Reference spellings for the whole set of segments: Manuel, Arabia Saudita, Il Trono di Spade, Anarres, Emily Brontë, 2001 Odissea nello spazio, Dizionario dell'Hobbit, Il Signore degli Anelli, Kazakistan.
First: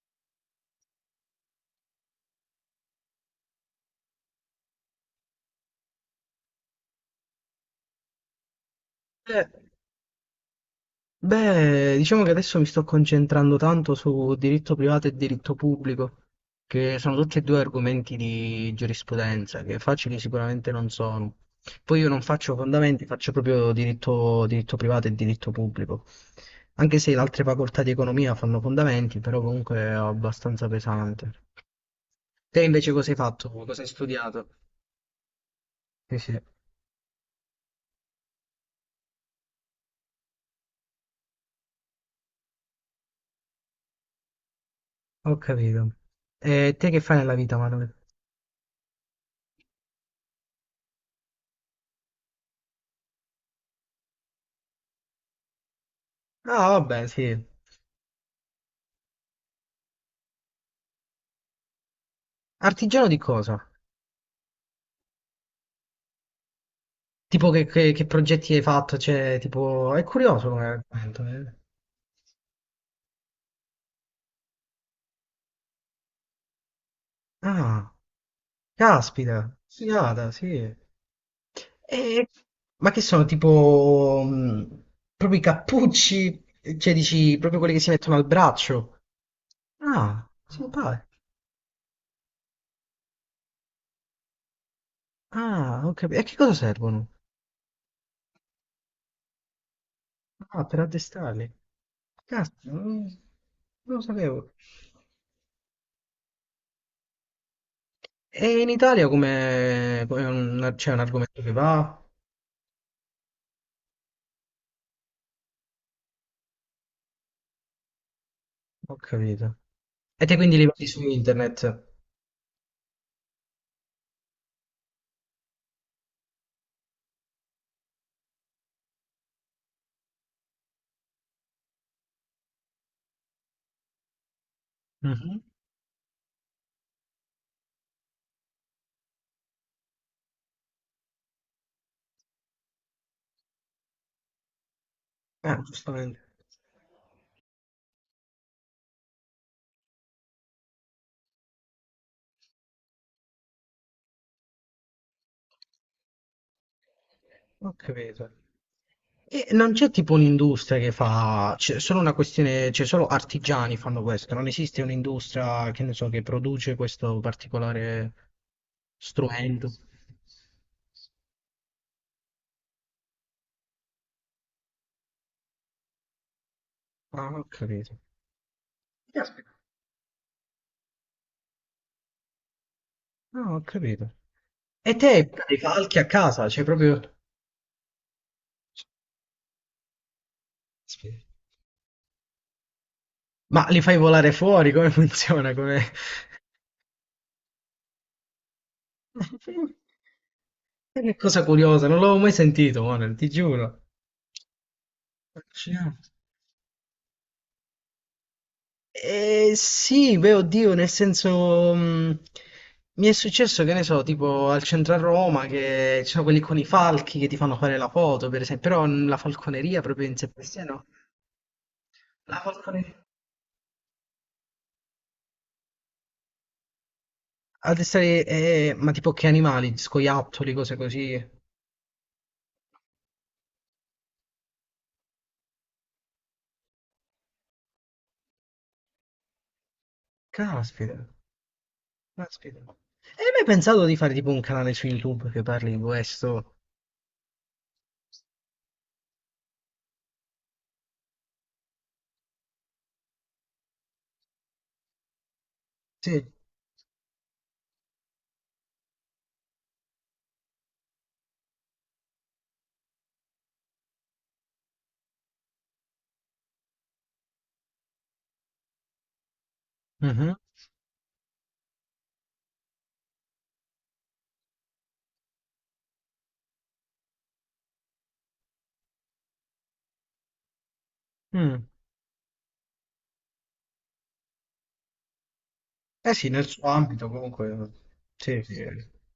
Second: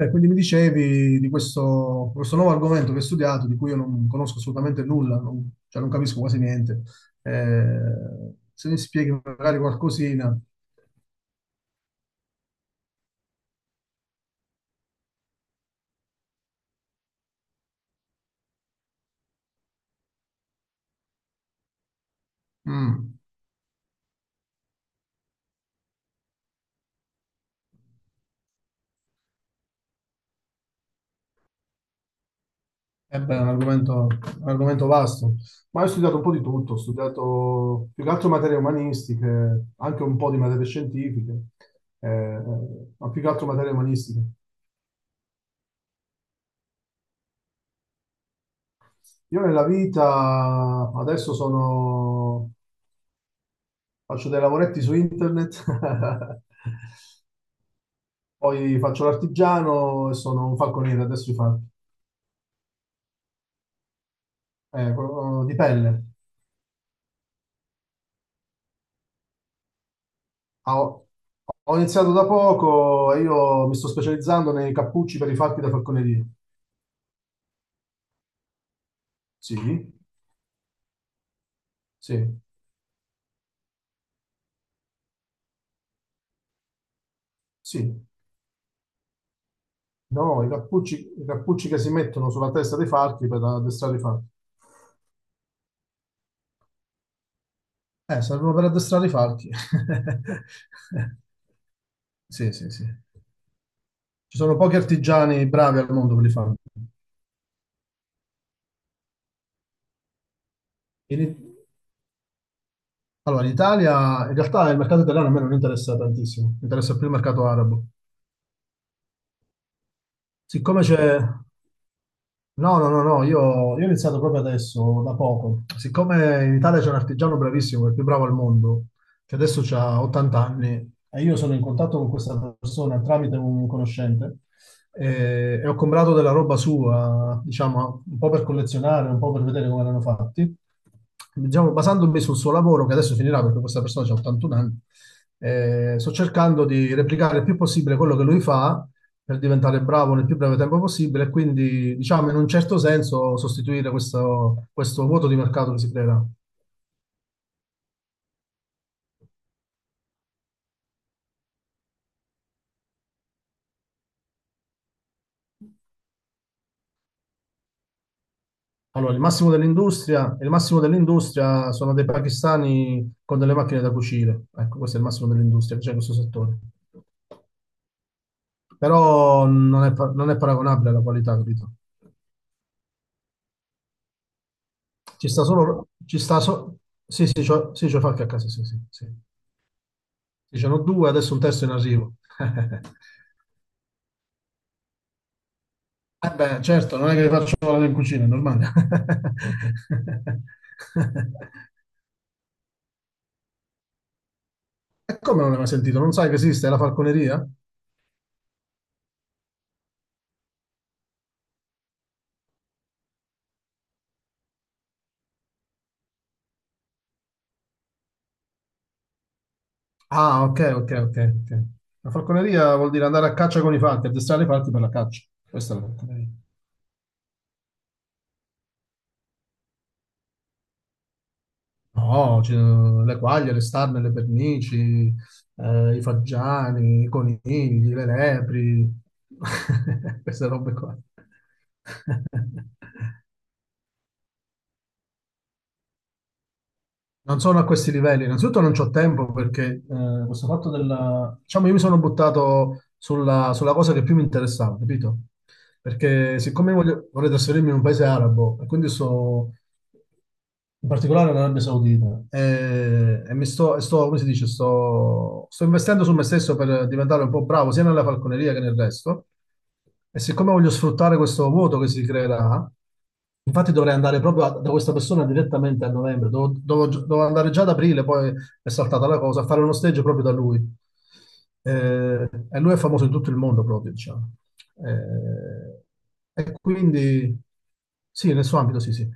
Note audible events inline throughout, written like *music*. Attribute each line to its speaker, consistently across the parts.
Speaker 1: Quindi mi dicevi di questo nuovo argomento che hai studiato, di cui io non conosco assolutamente nulla, non, cioè non capisco quasi niente. Eh, se mi spieghi
Speaker 2: Eh,
Speaker 1: magari qualcosina,
Speaker 2: Diciamo che adesso mi sto concentrando tanto su diritto privato e diritto pubblico, che sono tutti e due argomenti di giurisprudenza, che facili sicuramente non sono. Poi io non faccio fondamenti,
Speaker 1: mm,
Speaker 2: faccio proprio diritto, diritto privato e diritto pubblico. Anche se le altre facoltà di economia fanno fondamenti, però comunque è abbastanza pesante. Te invece cosa hai
Speaker 1: eh beh, è
Speaker 2: fatto? Cosa hai studiato?
Speaker 1: un argomento vasto. Ma io ho studiato
Speaker 2: Sì,
Speaker 1: un po'
Speaker 2: sì,
Speaker 1: di tutto, ho studiato più che altro materie umanistiche, anche un po' di materie scientifiche, eh, ma più che altro materie umanistiche.
Speaker 2: ho capito. E te che fai nella vita, Manuel?
Speaker 1: Io nella vita adesso faccio dei lavoretti su internet *laughs*
Speaker 2: Ah, vabbè, sì.
Speaker 1: Poi faccio l'artigiano e sono un falconiere adesso
Speaker 2: Artigiano di cosa?
Speaker 1: di pelle.
Speaker 2: Tipo che progetti hai fatto? Cioè, tipo, è curioso come
Speaker 1: Ah,
Speaker 2: argomento, eh.
Speaker 1: ho iniziato da poco e io mi sto specializzando nei cappucci per i falchi da falconeria.
Speaker 2: Ah,
Speaker 1: Sì,
Speaker 2: caspita, figata, sì. E-
Speaker 1: sì,
Speaker 2: ma che sono tipo proprio i cappucci? Cioè, dici proprio quelli che si
Speaker 1: sì.
Speaker 2: mettono al braccio? Ah,
Speaker 1: No,
Speaker 2: simpatico.
Speaker 1: i cappucci che si mettono sulla testa dei falchi per addestrare i falchi.
Speaker 2: Ah, ho capito. E a che cosa servono?
Speaker 1: Servono per addestrare i falchi. *laughs*
Speaker 2: Ah, per addestrarli.
Speaker 1: Sì, sì,
Speaker 2: Caspita,
Speaker 1: sì.
Speaker 2: non, non lo
Speaker 1: Ci
Speaker 2: sapevo.
Speaker 1: sono pochi artigiani bravi al mondo per li fare.
Speaker 2: E in Italia c'è un argomento che va?
Speaker 1: Allora, in realtà il mercato italiano a me non interessa tantissimo, mi interessa più il mercato arabo.
Speaker 2: Ho capito. E te quindi li vedi su
Speaker 1: Ok.
Speaker 2: internet?
Speaker 1: No, no, no, no, io ho iniziato proprio adesso, da poco. Siccome in Italia c'è un artigiano bravissimo, il più bravo al mondo, che adesso ha 80 anni, e io sono in contatto con questa persona tramite un conoscente,
Speaker 2: Mh-mh.
Speaker 1: e ho comprato della roba sua, diciamo, un po' per collezionare, un po' per vedere come erano fatti. Diciamo, basandomi sul suo lavoro, che adesso finirà perché questa persona ha 81 anni,
Speaker 2: Ah,
Speaker 1: sto
Speaker 2: giustamente.
Speaker 1: cercando di replicare il più possibile quello che lui fa, per diventare bravo nel più breve tempo possibile e quindi, diciamo, in un certo senso sostituire questo vuoto di mercato che si creerà.
Speaker 2: Ho capito. E non c'è tipo un'industria che fa c'è solo una questione cioè solo artigiani fanno questo, non esiste un'industria, che ne so, che produce questo particolare
Speaker 1: Allora,
Speaker 2: strumento.
Speaker 1: il massimo dell'industria sono dei pakistani con delle macchine da cucire. Ecco, questo è il massimo dell'industria che c'è in questo settore.
Speaker 2: Ah, ho capito.
Speaker 1: Però
Speaker 2: Caspita.
Speaker 1: non è paragonabile alla qualità, capito?
Speaker 2: Ah, ho capito. E te
Speaker 1: Ci sta
Speaker 2: i
Speaker 1: solo...
Speaker 2: falchi a
Speaker 1: Ci sta
Speaker 2: casa? Cioè
Speaker 1: so-
Speaker 2: proprio
Speaker 1: Sì, sì, c'ho fatto a casa, sì, sì, sì. Ci sono due,
Speaker 2: caspita.
Speaker 1: adesso un terzo in arrivo. *laughs*
Speaker 2: Ma li fai volare fuori? Come *laughs* funziona? Come
Speaker 1: Eh beh, certo, non è che li faccio lavorare in cucina, è normale. *laughs*
Speaker 2: *laughs* che cosa curiosa, non l'avevo mai sentito, Manuel, ti giuro.
Speaker 1: E come non l'hai mai sentito?
Speaker 2: Affascinante.
Speaker 1: Non sai che esiste la falconeria?
Speaker 2: Sì, beh, oddio, nel senso, mi è successo, che ne so, tipo al centro a Roma, che ci sono quelli con i falchi che ti fanno fare la foto, per esempio, però la falconeria proprio in sé
Speaker 1: Ah,
Speaker 2: per
Speaker 1: ok,
Speaker 2: sé, no?
Speaker 1: ok, ok. Ok. La
Speaker 2: La
Speaker 1: falconeria vuol
Speaker 2: falconeria.
Speaker 1: dire andare a caccia con i falchi, addestrare i falchi per la caccia. Questa è la falconeria.
Speaker 2: Addestrare, ma tipo che animali? Scoiattoli, cose così.
Speaker 1: No, le quaglie, le starne, le pernici, i faggiani, i conigli, le lepri, *laughs* queste robe qua.
Speaker 2: Caspita, caspita.
Speaker 1: *laughs*
Speaker 2: E hai mai pensato di fare tipo un canale su YouTube che parli di questo?
Speaker 1: Non sono a questi livelli. Innanzitutto non c'ho tempo perché questo fatto della... Diciamo, io mi sono buttato sulla cosa che più mi interessava, capito?
Speaker 2: Sì.
Speaker 1: Perché siccome vorrei trasferirmi in un paese arabo, e quindi sto in particolare in Arabia Saudita, e, come si dice, sto investendo su me stesso per diventare un po' bravo sia nella falconeria che nel resto. E
Speaker 2: Mhm.
Speaker 1: siccome voglio sfruttare questo vuoto che si creerà, infatti dovrei andare proprio da questa persona direttamente a novembre, dovevo andare già ad aprile, poi è saltata la cosa, a fare uno stage proprio da lui.
Speaker 2: Mm.
Speaker 1: E lui è famoso in tutto il mondo proprio, diciamo. Eh,
Speaker 2: Eh sì, nel
Speaker 1: e
Speaker 2: suo ambito
Speaker 1: quindi,
Speaker 2: comunque.
Speaker 1: sì,
Speaker 2: Sì,
Speaker 1: nel suo
Speaker 2: sì, ho
Speaker 1: ambito, sì, sì.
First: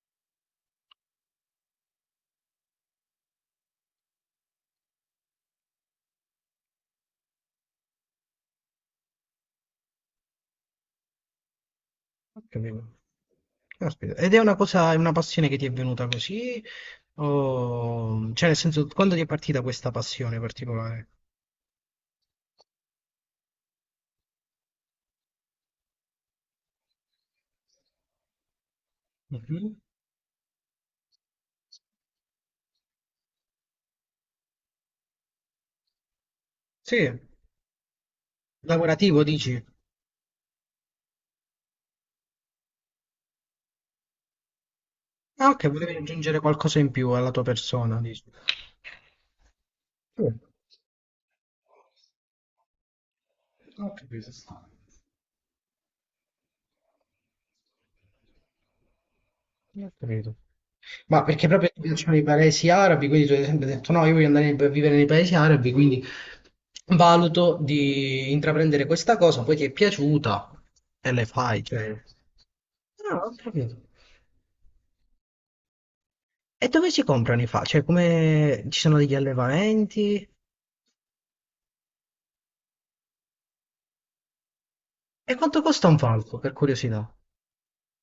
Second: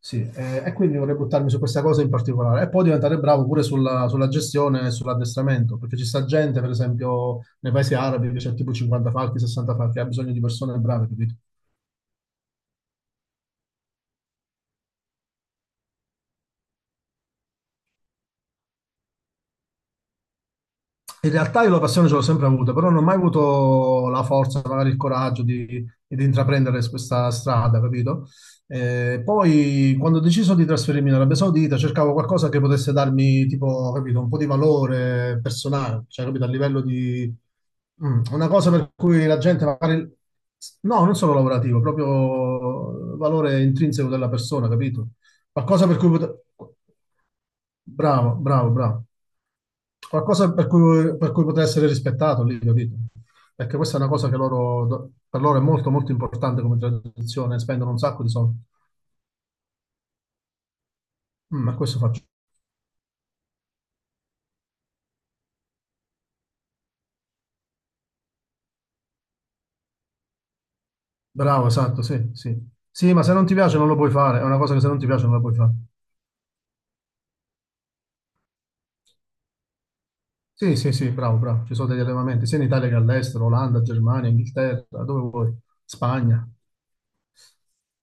Speaker 1: Sì, e quindi vorrei buttarmi su questa cosa in particolare e poi diventare bravo pure sulla gestione e sull'addestramento, perché ci sta gente, per esempio, nei paesi arabi che c'è tipo 50 falchi, 60 falchi, ha bisogno di persone brave, capito?
Speaker 2: capito. Caspita. Ed è una cosa, è una passione che ti è venuta così? O... Cioè, nel senso, quando ti è partita questa passione particolare?
Speaker 1: In realtà io la passione ce l'ho sempre avuta, però non ho mai avuto la forza, magari il coraggio di intraprendere questa strada, capito?
Speaker 2: Mhm.
Speaker 1: Poi quando ho deciso di trasferirmi in Arabia Saudita cercavo qualcosa che potesse darmi, tipo, capito, un po' di valore personale, cioè, capito, a livello
Speaker 2: Sì,
Speaker 1: di... una cosa per
Speaker 2: lavorativo
Speaker 1: cui la
Speaker 2: dici?
Speaker 1: gente magari... No, non solo lavorativo, proprio valore intrinseco della persona, capito?
Speaker 2: Ah, ok,
Speaker 1: Qualcosa
Speaker 2: volevi
Speaker 1: per cui
Speaker 2: aggiungere
Speaker 1: poter...
Speaker 2: qualcosa in più alla tua persona, dici?
Speaker 1: Bravo, bravo, bravo.
Speaker 2: Sì, ho
Speaker 1: Qualcosa per cui poter essere rispettato lì, capito? Perché questa è una cosa
Speaker 2: capito.
Speaker 1: che per loro è molto, molto importante come tradizione, spendono un sacco di soldi.
Speaker 2: Ho capito. Ma perché proprio
Speaker 1: Ma
Speaker 2: ti
Speaker 1: questo
Speaker 2: piacciono i
Speaker 1: faccio.
Speaker 2: paesi arabi, quindi tu hai sempre detto no, io voglio andare a vivere nei paesi arabi, quindi valuto di intraprendere questa cosa, poi ti è piaciuta e le fai,
Speaker 1: Bravo,
Speaker 2: cioè...
Speaker 1: esatto, sì, sì. Sì,
Speaker 2: No,
Speaker 1: ma
Speaker 2: ho
Speaker 1: se non ti
Speaker 2: capito.
Speaker 1: piace non lo puoi fare, è una cosa che se non ti piace non la puoi fare.
Speaker 2: E dove si comprano i falchi? Cioè, come ci sono degli allevamenti?
Speaker 1: Sì, sì, sì, bravo, bravo. Ci sono degli allevamenti sia in Italia che all'estero, Olanda, Germania, Inghilterra, dove
Speaker 2: E
Speaker 1: vuoi,
Speaker 2: quanto costa un falco,
Speaker 1: Spagna.
Speaker 2: per curiosità?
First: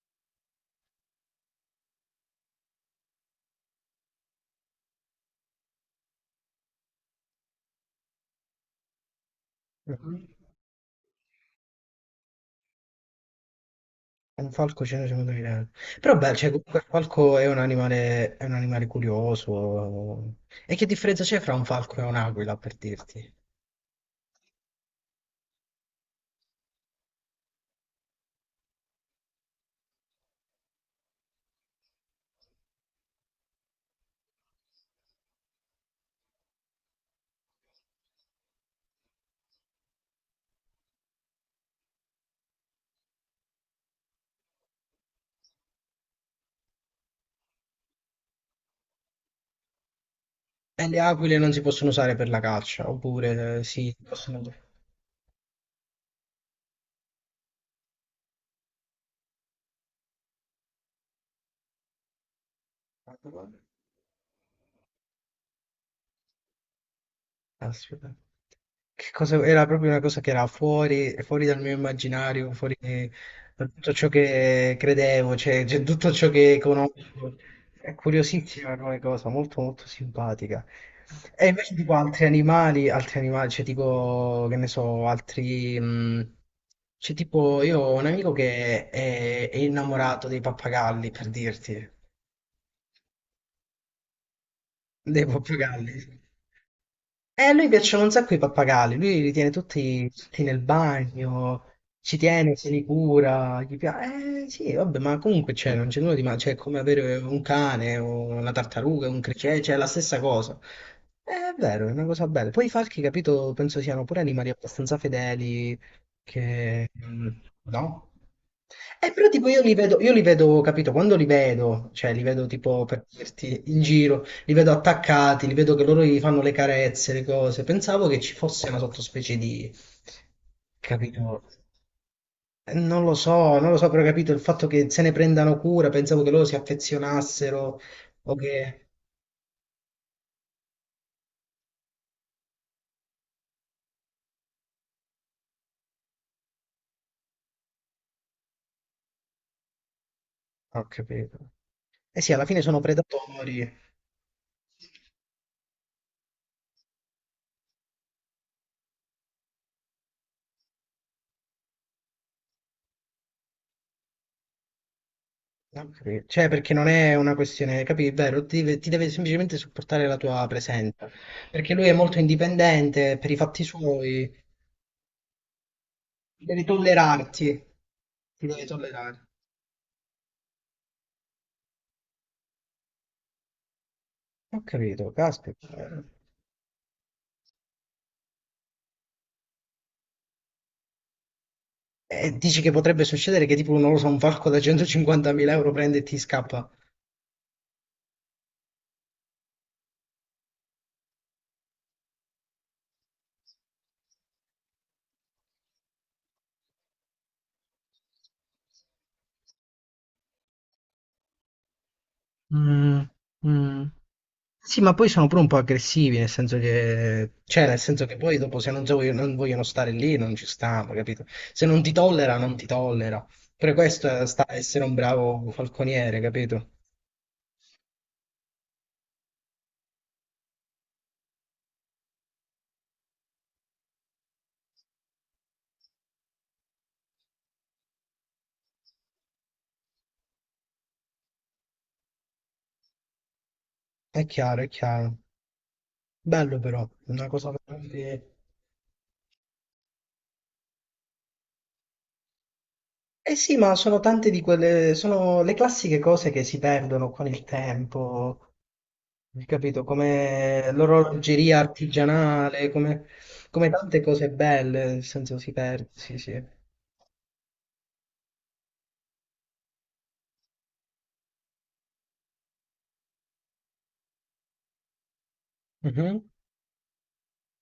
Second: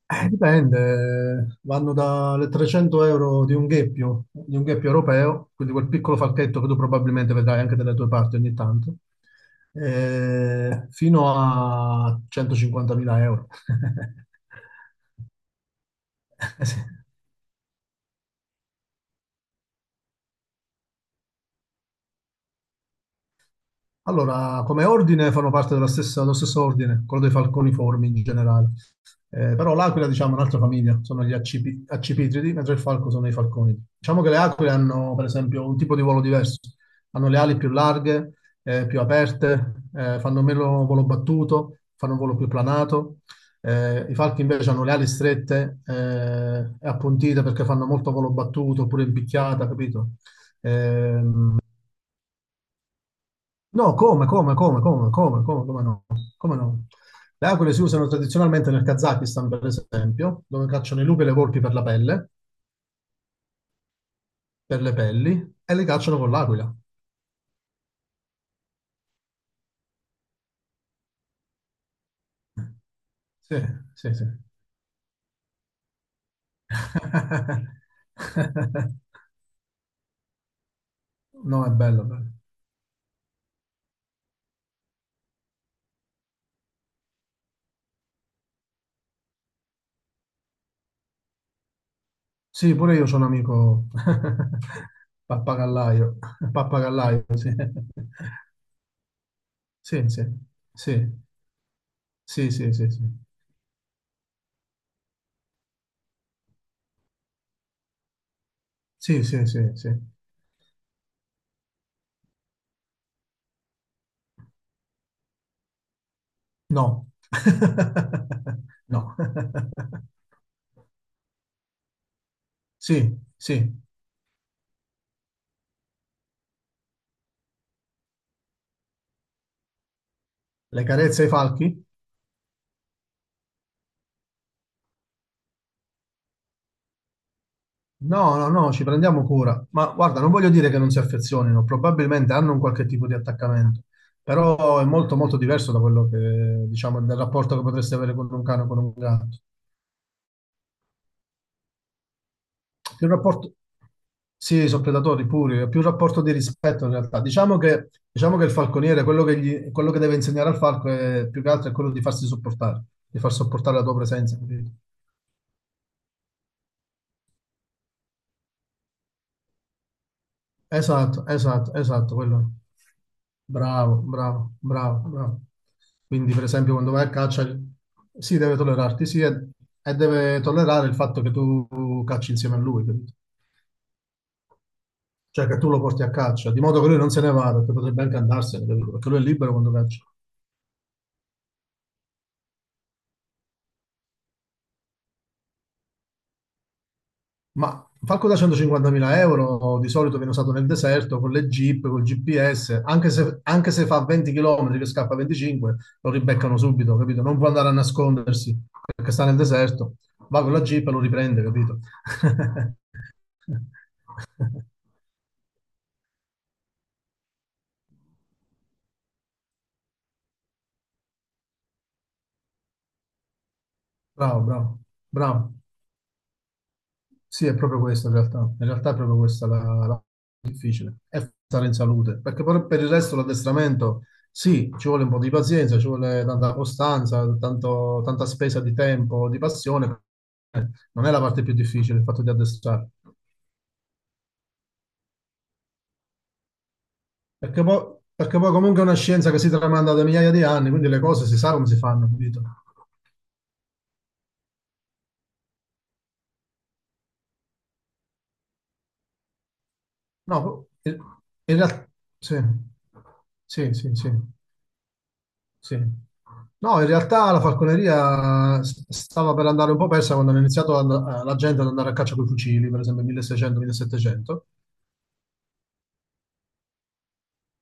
Speaker 1: Dipende, vanno dalle 300 euro di un gheppio europeo, quindi quel piccolo falchetto che tu probabilmente vedrai anche dalle tue parti ogni tanto,
Speaker 2: Mhm.
Speaker 1: fino a 150.000 euro.
Speaker 2: Un falco
Speaker 1: *laughs*
Speaker 2: 150 euro. Però beh, cioè,
Speaker 1: Eh sì.
Speaker 2: comunque il falco è un animale curioso. E che differenza c'è fra un falco e un'aquila, per dirti?
Speaker 1: Allora, come ordine fanno parte dello stesso ordine, quello dei falconiformi in generale. Però l'aquila, diciamo, è un'altra famiglia, sono gli accipitridi, mentre il falco sono i falconi. Diciamo che le aquile hanno, per esempio, un tipo di volo diverso. Hanno le ali più larghe, più aperte, fanno meno volo battuto, fanno un volo più planato. I falchi invece hanno le ali strette e appuntite perché fanno molto volo battuto oppure in picchiata, capito?
Speaker 2: E le
Speaker 1: Eh,
Speaker 2: aquile non si possono usare per la caccia, oppure sì,
Speaker 1: No, come,
Speaker 2: possono...
Speaker 1: come, come, come, come, come, come no? Come no? Le aquile si usano tradizionalmente nel Kazakistan, per esempio, dove cacciano i lupi e le volpi per la pelle, per le pelli, e le cacciano con l'aquila.
Speaker 2: Aspetta. Che cosa... Era proprio una cosa che era fuori, fuori dal mio immaginario, fuori
Speaker 1: Sì,
Speaker 2: da tutto ciò
Speaker 1: sì, sì.
Speaker 2: che credevo, cioè, tutto ciò che conosco. È
Speaker 1: *laughs*
Speaker 2: curiosissima come cosa, molto molto simpatica. E
Speaker 1: No, è
Speaker 2: invece tipo
Speaker 1: bello,
Speaker 2: altri
Speaker 1: bello.
Speaker 2: animali, altri animali, cioè tipo, che ne so, altri... c'è tipo, io ho un amico che è innamorato dei pappagalli, per dirti.
Speaker 1: Sì, pure io ho un amico *laughs*
Speaker 2: Dei pappagalli.
Speaker 1: pappagallaio, pappagallaio,
Speaker 2: A
Speaker 1: sì.
Speaker 2: lui piacciono un sacco i pappagalli, lui li tiene
Speaker 1: Sì,
Speaker 2: tutti,
Speaker 1: sì,
Speaker 2: tutti nel
Speaker 1: sì,
Speaker 2: bagno, ci
Speaker 1: sì,
Speaker 2: tiene, se
Speaker 1: sì,
Speaker 2: li
Speaker 1: sì, sì,
Speaker 2: cura, gli piace. Eh sì, vabbè, ma comunque c'è, non c'è nulla di male, cioè è come avere un cane o una tartaruga, un
Speaker 1: sì, sì,
Speaker 2: criceto,
Speaker 1: sì,
Speaker 2: cioè è la
Speaker 1: sì.
Speaker 2: stessa cosa. È vero, è una cosa bella. Poi i falchi, capito, penso siano pure animali abbastanza fedeli, che...
Speaker 1: No.
Speaker 2: mm, no?
Speaker 1: *laughs* No.
Speaker 2: Però tipo io li vedo, capito, quando li vedo, cioè li vedo tipo per
Speaker 1: Sì,
Speaker 2: dirti
Speaker 1: sì,
Speaker 2: in giro, li vedo attaccati, li vedo che loro gli fanno le carezze, le cose. Pensavo che ci fosse una sottospecie di...
Speaker 1: le carezze ai
Speaker 2: Capito?
Speaker 1: falchi?
Speaker 2: Non lo so, non lo so, però capito il fatto che se ne prendano cura, pensavo che loro si affezionassero o
Speaker 1: No, no, no,
Speaker 2: che...
Speaker 1: ci prendiamo cura. Ma guarda, non voglio dire che non si affezionino, probabilmente hanno un qualche tipo di attaccamento, però è molto molto diverso da quello che, diciamo, del rapporto che potresti avere con un cane o con un gatto.
Speaker 2: Ho capito. Eh sì, alla fine sono
Speaker 1: Più rapporto...
Speaker 2: predatori.
Speaker 1: Sì, sono predatori puri, è più rapporto di rispetto in realtà. Diciamo che il falconiere, quello che deve insegnare al falco è più che altro è quello di farsi sopportare, di far sopportare la tua presenza. Capito?
Speaker 2: Ho capito. Cioè, perché non è una questione, capi? È vero, ti deve semplicemente supportare la tua presenza.
Speaker 1: Esatto,
Speaker 2: Perché
Speaker 1: esatto,
Speaker 2: lui è
Speaker 1: esatto,
Speaker 2: molto
Speaker 1: quello.
Speaker 2: indipendente per i fatti
Speaker 1: Bravo,
Speaker 2: suoi.
Speaker 1: bravo, bravo, bravo. Quindi, per
Speaker 2: Devi
Speaker 1: esempio, quando vai a caccia,
Speaker 2: tollerarti.
Speaker 1: sì,
Speaker 2: Ti
Speaker 1: deve
Speaker 2: devi
Speaker 1: tollerarti, sì,
Speaker 2: tollerare.
Speaker 1: e deve tollerare il fatto che tu cacci insieme a lui, capito?
Speaker 2: Ho capito,
Speaker 1: Cioè che tu lo porti
Speaker 2: caspita.
Speaker 1: a caccia, di modo che lui non se ne vada, che potrebbe anche andarsene, capito? Perché lui è libero quando caccia.
Speaker 2: E dici che potrebbe succedere che tipo, non lo so, un falco da 150.000 euro prende e ti scappa.
Speaker 1: Ma falco da 150.000 euro di solito viene usato nel deserto con le jeep, col GPS, anche se fa 20 km che scappa a 25, lo ribeccano subito, capito? Non può andare a nascondersi perché sta nel deserto, va con la jeep e lo riprende, capito?
Speaker 2: Mm,
Speaker 1: *laughs*
Speaker 2: mm. Sì, ma poi sono pure un po' aggressivi, nel senso che... Cioè, nel senso che poi dopo se non, so- non vogliono stare lì, non ci stanno, capito? Se non ti tollera, non ti tollera. Per questo
Speaker 1: Bravo,
Speaker 2: sta a
Speaker 1: bravo,
Speaker 2: essere un bravo
Speaker 1: bravo.
Speaker 2: falconiere, capito?
Speaker 1: Sì, è proprio questo in realtà. In realtà è proprio questa la difficile è stare in salute, perché per il resto l'addestramento sì, ci vuole un po' di pazienza, ci vuole tanta costanza, tanta spesa di tempo, di passione. Non è la parte più difficile il fatto di addestrare,
Speaker 2: È chiaro, è chiaro. Bello però, una cosa veramente...
Speaker 1: perché poi comunque è una scienza che si tramanda da migliaia di anni, quindi le cose si sa come si fanno, capito?
Speaker 2: Eh sì, ma sono tante di quelle, sono le classiche cose che si perdono con il tempo, hai capito?
Speaker 1: No,
Speaker 2: Come
Speaker 1: in
Speaker 2: l'orologeria
Speaker 1: realtà sì,
Speaker 2: artigianale, come, come
Speaker 1: sì, sì,
Speaker 2: tante
Speaker 1: sì.
Speaker 2: cose belle, nel senso si
Speaker 1: Sì.
Speaker 2: perde, sì, sì.
Speaker 1: No, in realtà la falconeria stava per andare un po' persa quando hanno iniziato la gente ad andare a caccia con i fucili, per esempio 1600-1700,
Speaker 2: Mhm,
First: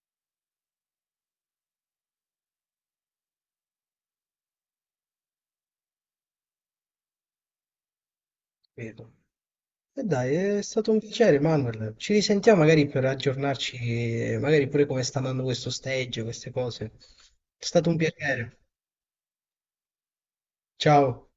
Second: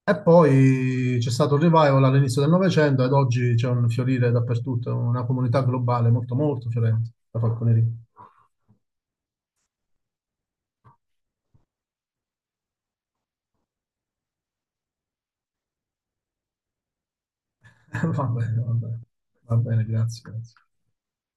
Speaker 1: e poi c'è stato il revival all'inizio del Novecento ed oggi c'è un fiorire dappertutto, una comunità globale molto molto fiorente, la falconeria.
Speaker 2: capito. E dai, è stato un piacere, Manuel. Ci risentiamo magari per aggiornarci, magari pure come sta andando questo stage, queste cose. È stato un
Speaker 1: *laughs* Va
Speaker 2: piacere.
Speaker 1: bene, va bene, va bene, grazie, grazie.
Speaker 2: Ciao.